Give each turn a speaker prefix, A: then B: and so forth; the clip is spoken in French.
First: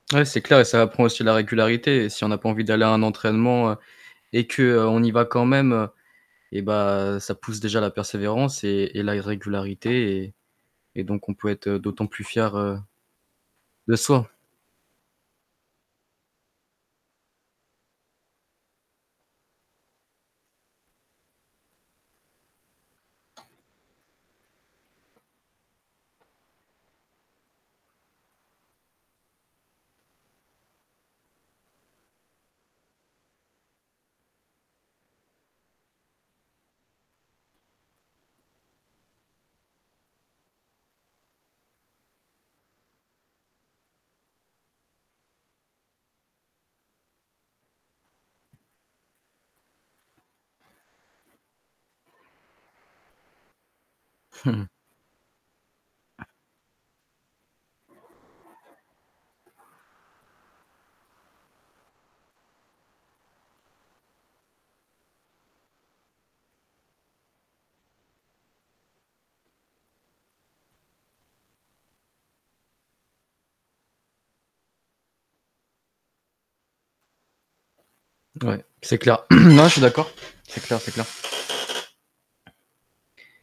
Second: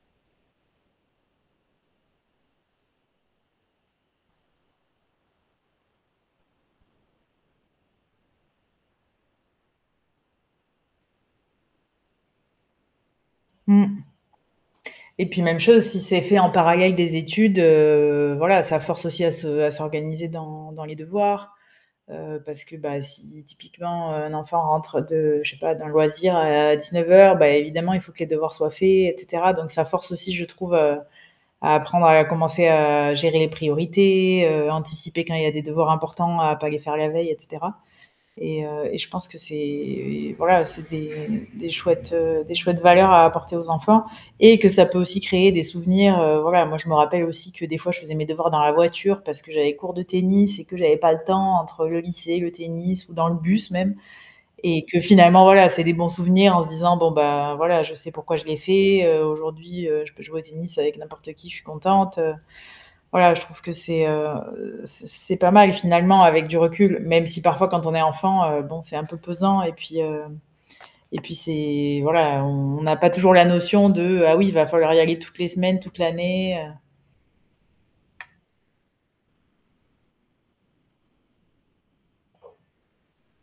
A: Ouais, c'est clair et ça apprend aussi la régularité et si on n'a pas envie d'aller à un entraînement et qu'on y va quand même, eh bah, ça pousse déjà à la persévérance et et la régularité et et donc, on peut être, heu, d'autant plus fier, heu,
B: Mmh.
A: de soi.
B: Et puis même chose, si c'est fait en parallèle des études, heu, voilà, ça force aussi à se à s'organiser dans dans les devoirs, heu, parce que, bah, si typiquement un enfant rentre de je sais pas, d'un loisir à 19:00, bah, évidemment il faut que les devoirs soient faits, et cetera, donc ça force aussi, je trouve, heu, à apprendre à commencer à gérer les priorités, heu, anticiper quand il y a des devoirs importants, à pas les faire la veille, et cetera et heu, et je pense que c'est voilà, c'est des des chouettes, heu, des chouettes valeurs à apporter aux enfants et que ça peut aussi créer des souvenirs, heu, voilà. Moi, je me rappelle aussi que des fois, je faisais mes devoirs dans la voiture parce que j'avais cours de tennis et que j'avais pas le temps entre le lycée, le tennis ou dans le bus même et que, finalement, voilà, c'est des bons souvenirs en se disant: «Bon, ben, voilà, je sais pourquoi je l'ai fait». Heu, aujourd'hui, heu, je peux jouer au tennis avec n'importe qui, je suis contente, heu, voilà, je trouve que c'est, heu, c'est c'est pas mal, finalement, avec du recul, même si parfois quand on est enfant, heu, bon, c'est un peu pesant et puis, heu et puis c'est voilà, on n'a pas toujours la notion de: «Ah oui, il va falloir y aller toutes les semaines, toute l'année».
A: Ouais, c'est clair. Non, je suis d'accord. C'est clair, c'est clair!